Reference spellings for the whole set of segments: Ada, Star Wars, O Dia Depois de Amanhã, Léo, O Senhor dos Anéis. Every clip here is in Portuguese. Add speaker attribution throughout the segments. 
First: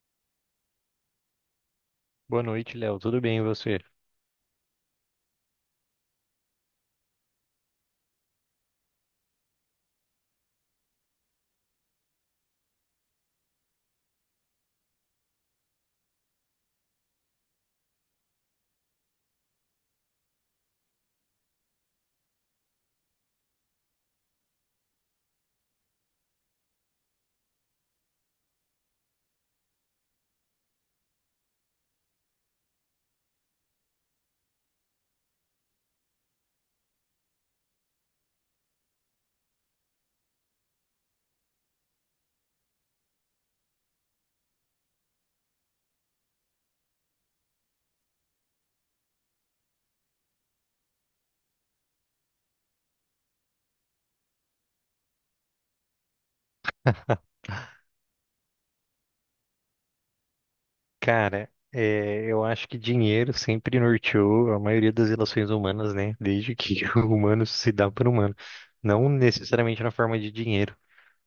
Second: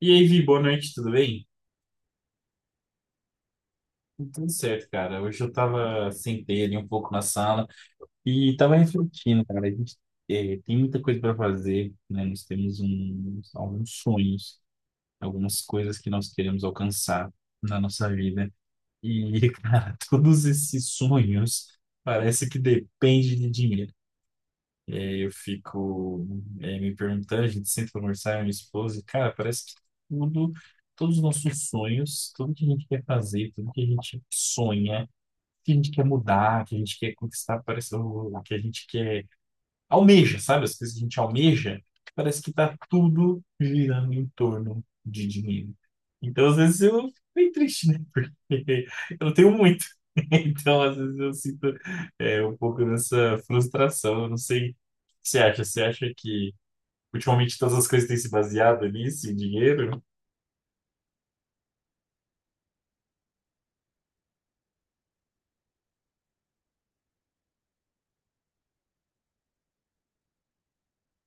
Speaker 1: E aí, Vi, boa noite, tudo bem?
Speaker 2: Boa noite, Léo. Tudo bem, e você?
Speaker 1: Tudo certo, cara. Hoje eu sentei ali um pouco na sala e tava refletindo, cara. A gente tem muita coisa para fazer, né? Nós temos alguns sonhos, algumas coisas que nós queremos alcançar na nossa vida. E, cara, todos esses sonhos parece que depende de dinheiro. Eu fico me perguntando, a gente senta pra conversar, eu e minha esposa, e, cara, parece que tudo, todos os nossos sonhos, tudo que a gente quer fazer, tudo que a gente sonha, que a gente quer mudar, que a gente quer conquistar, parece o que a gente quer almeja, sabe? As coisas que a gente almeja, parece que tá tudo girando em torno de dinheiro. Então, às vezes, eu fico bem triste, né? Porque eu tenho muito. Então, às vezes, eu sinto um pouco dessa frustração. Eu não sei o que você acha. Você acha que ultimamente todas as coisas têm se baseado nisso, em dinheiro?
Speaker 2: Cara, eu acho que dinheiro sempre norteou a maioria das relações humanas, né? Desde que o humano se dá por humano. Não necessariamente na forma de dinheiro,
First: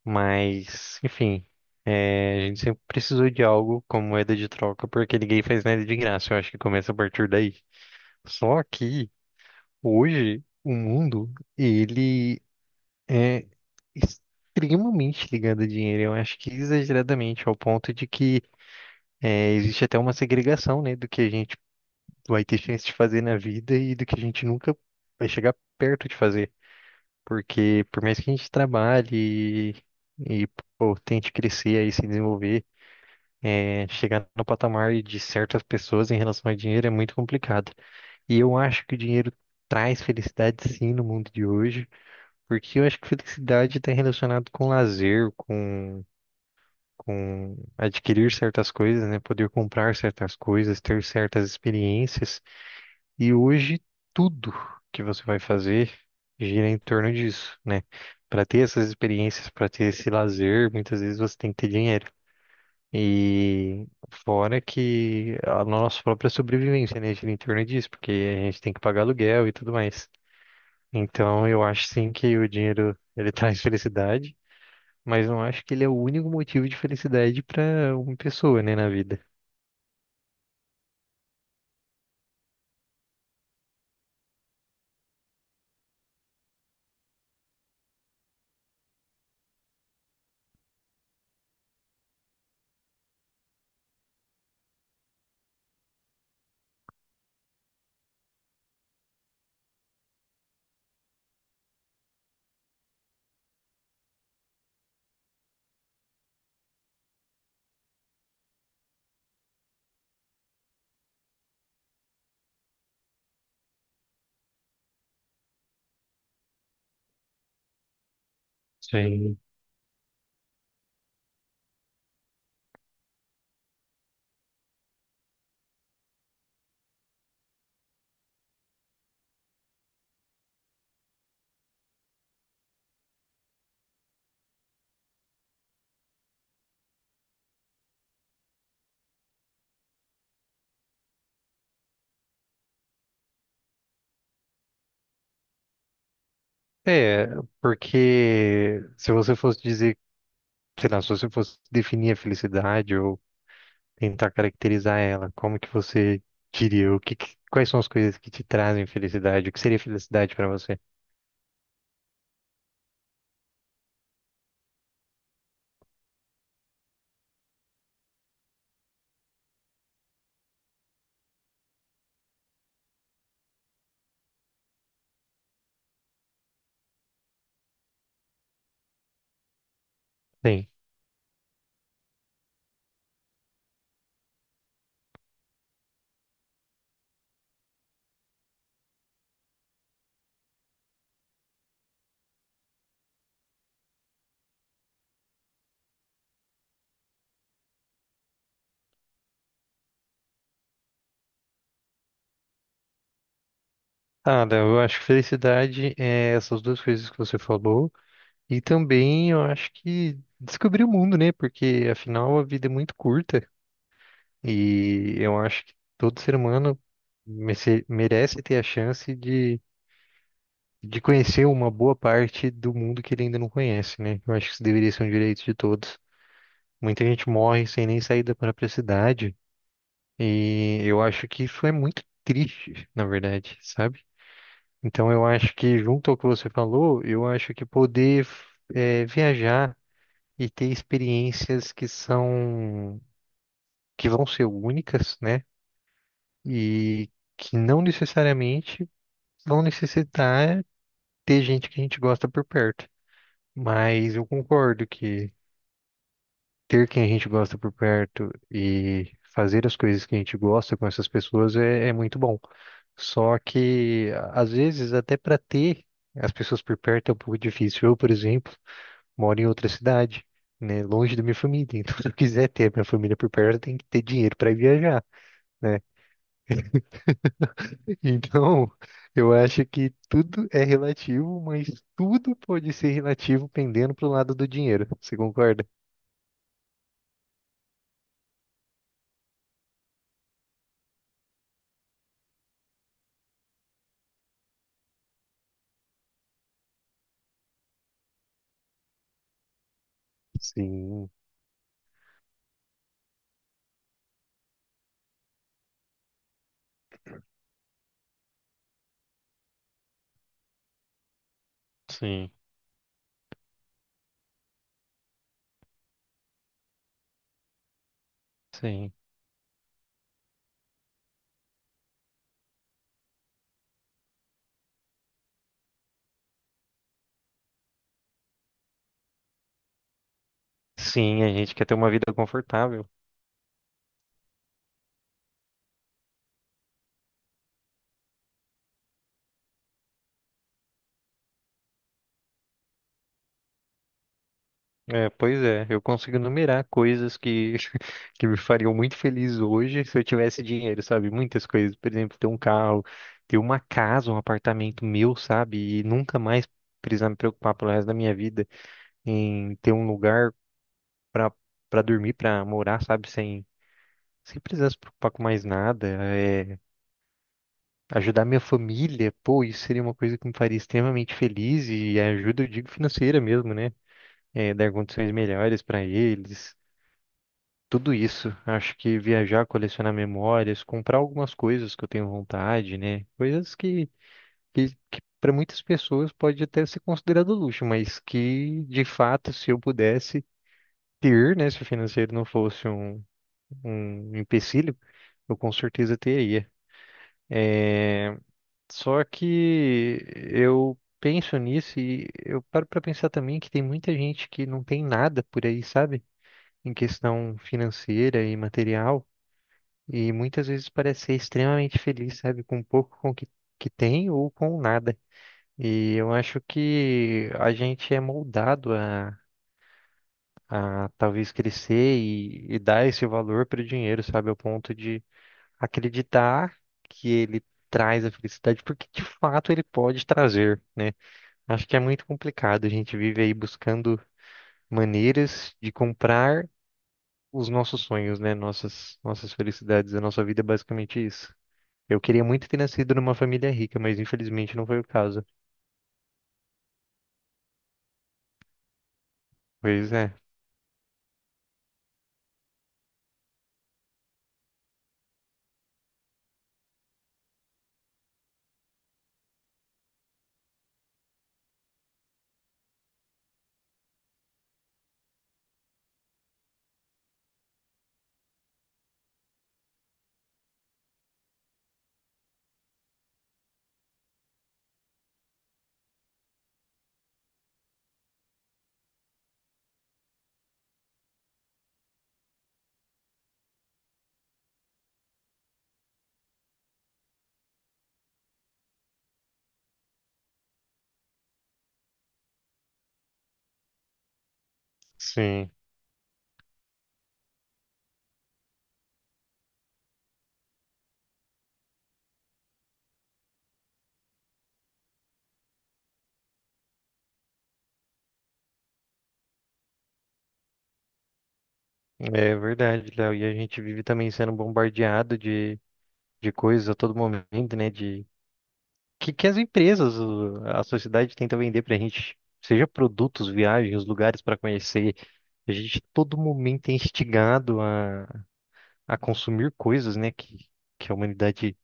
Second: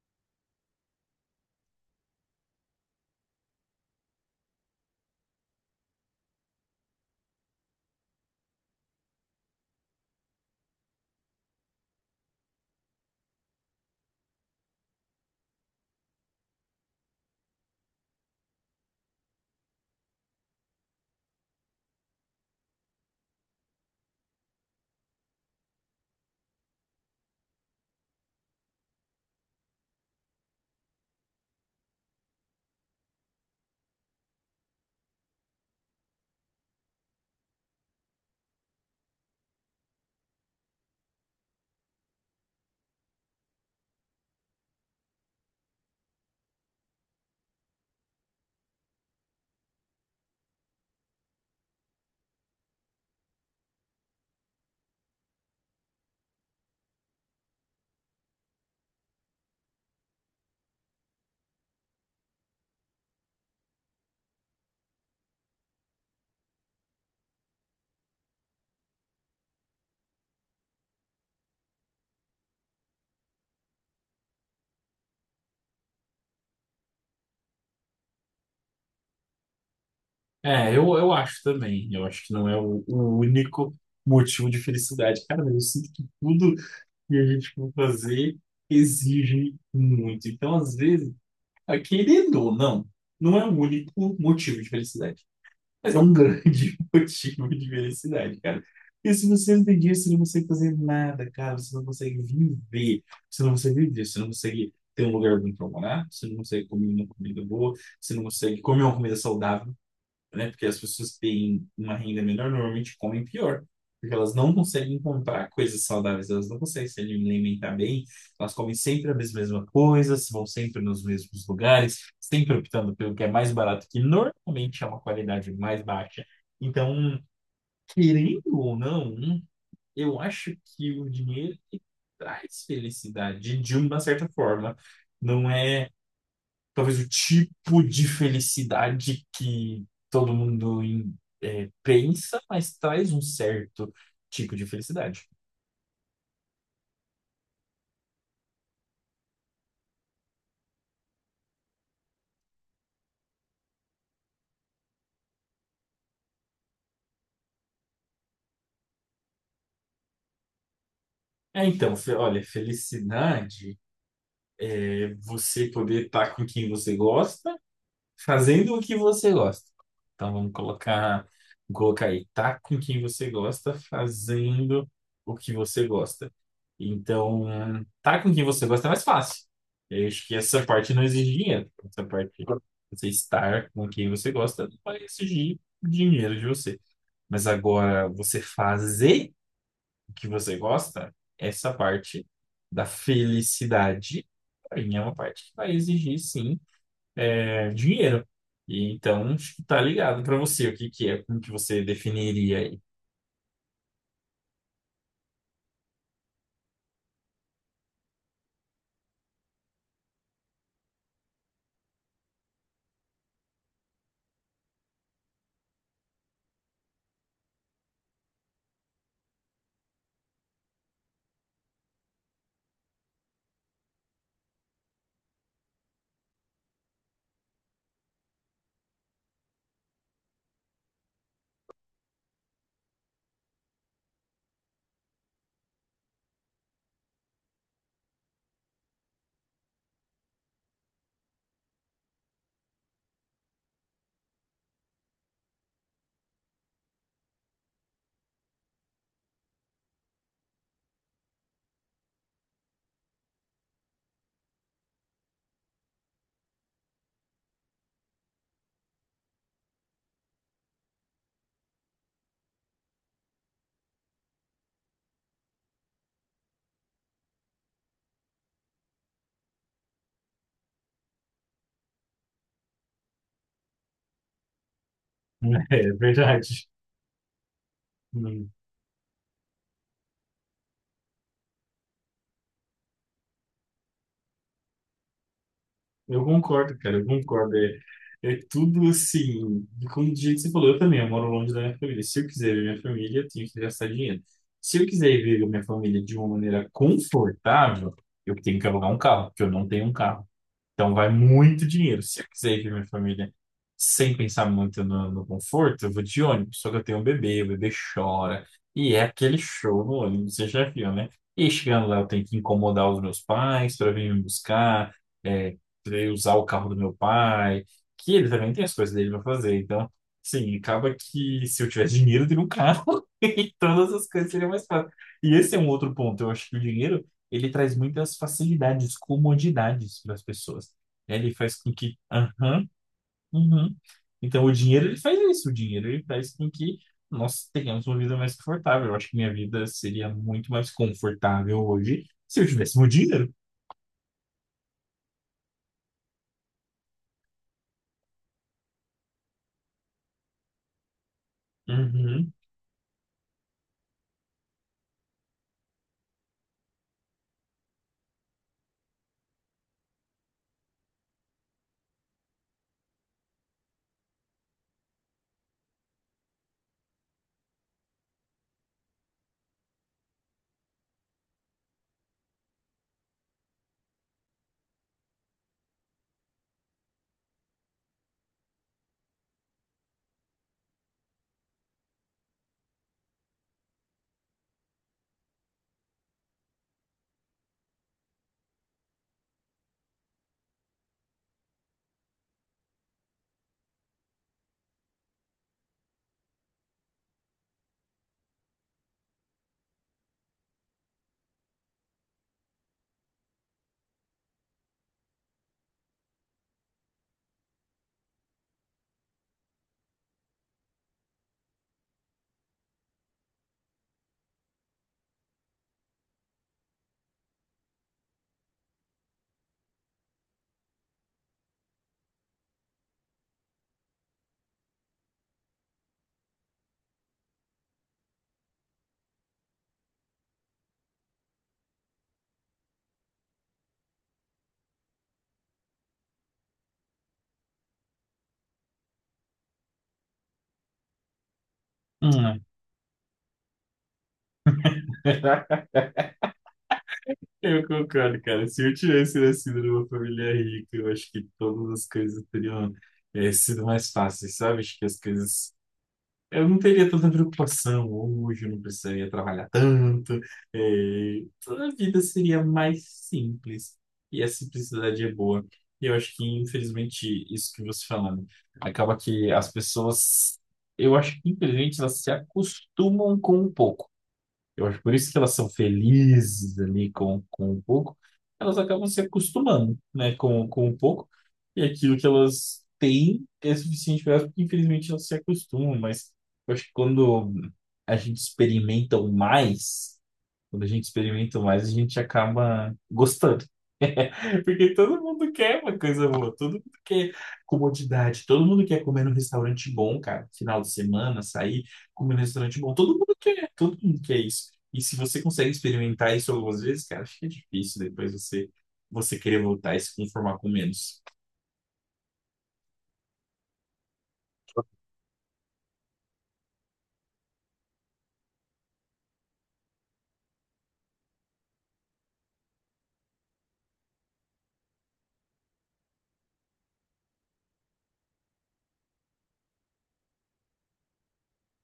Speaker 2: mas, enfim, a gente sempre precisou de algo como moeda de troca, porque ninguém faz nada de graça. Eu acho que começa a partir daí. Só que, hoje, o mundo, ele é extremamente ligado a dinheiro. Eu acho que exageradamente, ao ponto de que é, existe até uma segregação, né, do que a gente vai ter chance de fazer na vida e do que a gente nunca vai chegar perto de fazer. Porque por mais que a gente trabalhe e, e, pô, tente crescer e se desenvolver, chegar no patamar de certas pessoas em relação a dinheiro é muito complicado. E eu acho que o dinheiro traz felicidade sim no mundo de hoje, porque eu acho que felicidade está relacionado com lazer, com adquirir certas coisas, né? Poder comprar certas coisas, ter certas experiências. E hoje tudo que você vai fazer gira em torno disso, né? Para ter essas experiências, para ter esse lazer, muitas vezes você tem que ter dinheiro. E fora que a nossa própria sobrevivência, né, gira em torno disso, porque a gente tem que pagar aluguel e tudo mais. Então, eu acho sim que o dinheiro ele traz felicidade, mas não acho que ele é o único motivo de felicidade para uma pessoa, né, na vida.
Speaker 1: É, eu acho também. Eu acho que não é o único motivo de felicidade. Cara, mas eu sinto que tudo que a gente for fazer exige muito. Então, às vezes, ah, querendo ou não, não é o único motivo de felicidade, mas é um grande motivo de felicidade, cara. Porque se você não tem dinheiro, você não consegue fazer nada, cara. Você não consegue viver. Você não consegue viver. Você não consegue ter um lugar bom para morar. Você não consegue comer uma comida boa. Você não consegue comer uma comida saudável, né? Porque as pessoas que têm uma renda menor normalmente comem pior, porque elas não conseguem comprar coisas saudáveis, elas não conseguem se alimentar bem, elas comem sempre as
Speaker 2: Sim.
Speaker 1: mesmas coisas, vão sempre nos mesmos lugares, sempre optando pelo que é mais barato, que normalmente é uma qualidade mais baixa. Então, querendo ou não, eu acho que o dinheiro ele traz felicidade de uma certa forma. Não é talvez o tipo de felicidade que todo mundo pensa, mas traz um certo tipo de felicidade.
Speaker 2: É, porque se você fosse dizer, sei lá, se você fosse definir a felicidade ou tentar caracterizar ela, como que você diria? O que, quais são as coisas que te trazem felicidade? O que seria felicidade para você?
Speaker 1: É, então, olha, felicidade é você poder estar com quem você gosta, fazendo o que você gosta. Então vamos colocar aí, tá com quem você gosta, fazendo o que você gosta. Então, tá com quem você gosta é mais fácil. Eu acho que essa
Speaker 2: Bem,
Speaker 1: parte não exige dinheiro. Essa parte, você estar com quem você gosta, não vai exigir dinheiro de você. Mas agora, você fazer o que você gosta, essa parte da felicidade, para mim é uma parte que vai exigir, sim, dinheiro. E então, acho que tá ligado para você o que que é, como que você definiria aí.
Speaker 2: Ada, eu acho que felicidade é essas duas coisas que você falou e também eu acho que descobrir o mundo, né? Porque afinal a vida é muito curta. E eu acho que todo ser humano merece ter a chance de conhecer uma boa parte do mundo que ele ainda não conhece, né? Eu acho que isso deveria ser um direito de todos. Muita gente morre sem nem sair da própria cidade, e eu acho que isso é muito triste, na verdade, sabe? Então eu acho que, junto ao que você falou, eu acho que poder viajar e ter experiências que são, que vão ser únicas, né? E que não necessariamente vão necessitar ter gente que a gente gosta por perto. Mas eu concordo que ter quem a gente gosta por perto e fazer as coisas que a gente gosta com essas pessoas é, é muito bom. Só que, às vezes, até para ter as pessoas por perto é um pouco difícil. Eu, por exemplo, moro em outra cidade, né, longe da minha família. Então, se eu quiser ter a minha família por perto, eu tenho que ter dinheiro para viajar. Né?
Speaker 1: É verdade. Hum.
Speaker 2: Então, eu acho que tudo é relativo, mas tudo pode ser relativo pendendo pro lado do dinheiro. Você concorda?
Speaker 1: Eu concordo, cara, eu concordo. É, é tudo assim, como de jeito que você falou, eu também, eu moro longe da minha família. Se eu quiser ver minha família, eu tenho que gastar dinheiro. Se eu quiser ver minha família de uma maneira confortável, eu tenho que alugar um carro, porque eu não tenho um carro. Então vai
Speaker 2: Sim,
Speaker 1: muito dinheiro. Se eu quiser ir ver minha família sem pensar muito no conforto, eu vou de ônibus. Só que eu tenho um bebê, o bebê chora. E é aquele show no ônibus, você já viu, né? E chegando lá, eu tenho
Speaker 2: sim,
Speaker 1: que incomodar os meus pais para vir me buscar, é, pra eu usar o carro do meu pai, que ele também tem as coisas
Speaker 2: sim.
Speaker 1: dele para fazer. Então, sim, acaba que se eu tivesse dinheiro, eu teria um carro e todas as coisas seriam mais fáceis. E esse é um outro ponto. Eu acho que o dinheiro ele traz muitas facilidades, comodidades para as pessoas, né?
Speaker 2: Sim, a
Speaker 1: Ele faz
Speaker 2: gente quer
Speaker 1: com
Speaker 2: ter uma
Speaker 1: que,
Speaker 2: vida
Speaker 1: aham,
Speaker 2: confortável.
Speaker 1: uhum. Então, o dinheiro, ele faz isso. O dinheiro, ele faz com que nós tenhamos uma vida mais confortável. Eu acho que minha vida seria muito mais confortável hoje se eu tivesse meu dinheiro.
Speaker 2: É, pois é, eu consigo numerar coisas que, que me fariam muito feliz hoje se eu tivesse dinheiro, sabe? Muitas coisas, por exemplo, ter
Speaker 1: Uhum.
Speaker 2: um carro, ter uma casa, um apartamento meu, sabe? E nunca mais precisar me preocupar pelo resto da minha vida em ter um lugar pra, pra dormir, pra morar, sabe? Sem, sem precisar se preocupar com mais nada. É, ajudar minha família, pô, isso seria uma coisa que me faria extremamente feliz e ajuda, eu digo, financeira mesmo, né? É, dar condições melhores pra eles. Tudo isso, acho que viajar, colecionar memórias, comprar algumas coisas que eu tenho vontade, né? Coisas que para muitas pessoas pode até ser considerado luxo, mas que de fato, se eu pudesse ter, né, se o financeiro não fosse um, um empecilho, eu com certeza teria. É, só que eu penso nisso e eu paro para pensar também que tem muita gente que não tem nada por aí, sabe? Em questão financeira e material, e muitas vezes parece ser extremamente feliz, sabe? Com pouco com o que, que tem ou com nada. E eu acho que a gente é moldado a talvez crescer e dar esse valor para o dinheiro, sabe? Ao ponto de acreditar que ele traz a felicidade, porque de fato ele pode trazer, né? Acho que é muito complicado. A gente vive aí buscando maneiras de comprar os nossos sonhos, né? Nossas, nossas felicidades. A nossa vida é basicamente isso. Eu queria
Speaker 1: Hum.
Speaker 2: muito ter nascido numa família rica, mas infelizmente não foi o caso.
Speaker 1: Eu concordo, cara. Se eu tivesse nascido numa
Speaker 2: Pois é.
Speaker 1: família rica, eu acho que todas as coisas teriam, sido mais fáceis, sabe? Acho que as coisas. Eu não teria tanta preocupação hoje, eu não precisaria trabalhar tanto, eh, a vida seria mais simples e a simplicidade é boa. E eu acho que, infelizmente, isso que você falando, acaba que as pessoas, eu acho que, infelizmente, elas se acostumam com um pouco. Eu acho por isso que elas são felizes ali com um pouco, elas acabam se acostumando, né, com um pouco, e aquilo que elas têm é suficiente para elas, porque infelizmente elas se acostumam, mas eu acho que quando a gente experimenta o mais, a gente acaba gostando. Porque todo mundo
Speaker 2: Sim,
Speaker 1: quer uma coisa boa, todo mundo quer comodidade, todo mundo quer comer num restaurante bom, cara. Final de semana, sair, comer num restaurante bom, todo mundo quer isso. E se você consegue experimentar isso algumas vezes, cara, fica difícil depois você querer voltar e se conformar com menos.
Speaker 2: é verdade, Léo. E a gente vive também sendo bombardeado de coisas a todo momento, né? De que as empresas, a sociedade tenta vender pra gente, seja produtos, viagens, lugares para conhecer. A gente todo momento é instigado a consumir coisas, né, que a humanidade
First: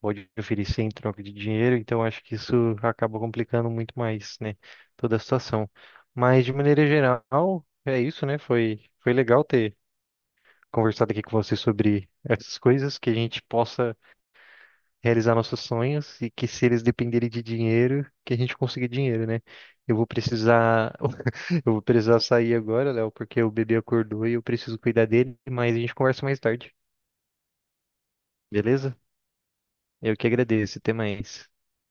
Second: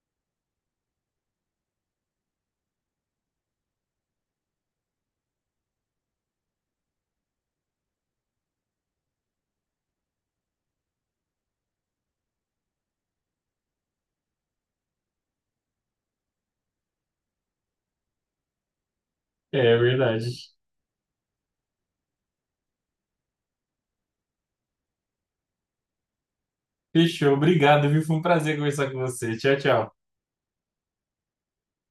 Speaker 2: pode oferecer em troca de dinheiro, então acho que isso acaba complicando muito mais, né, toda a situação. Mas de maneira geral, é isso, né? Foi, foi legal ter conversado aqui com você sobre essas coisas que a gente possa realizar nossos sonhos e que se eles dependerem de dinheiro, que a gente consiga dinheiro, né?
Speaker 1: É
Speaker 2: Eu vou
Speaker 1: verdade.
Speaker 2: precisar, eu vou precisar sair agora, Léo, porque o bebê acordou e eu preciso cuidar dele, mas a gente conversa mais tarde,
Speaker 1: Fechou, obrigado, viu? Foi um prazer conversar
Speaker 2: beleza?
Speaker 1: com você. Tchau, tchau.
Speaker 2: Eu que agradeço, até mais.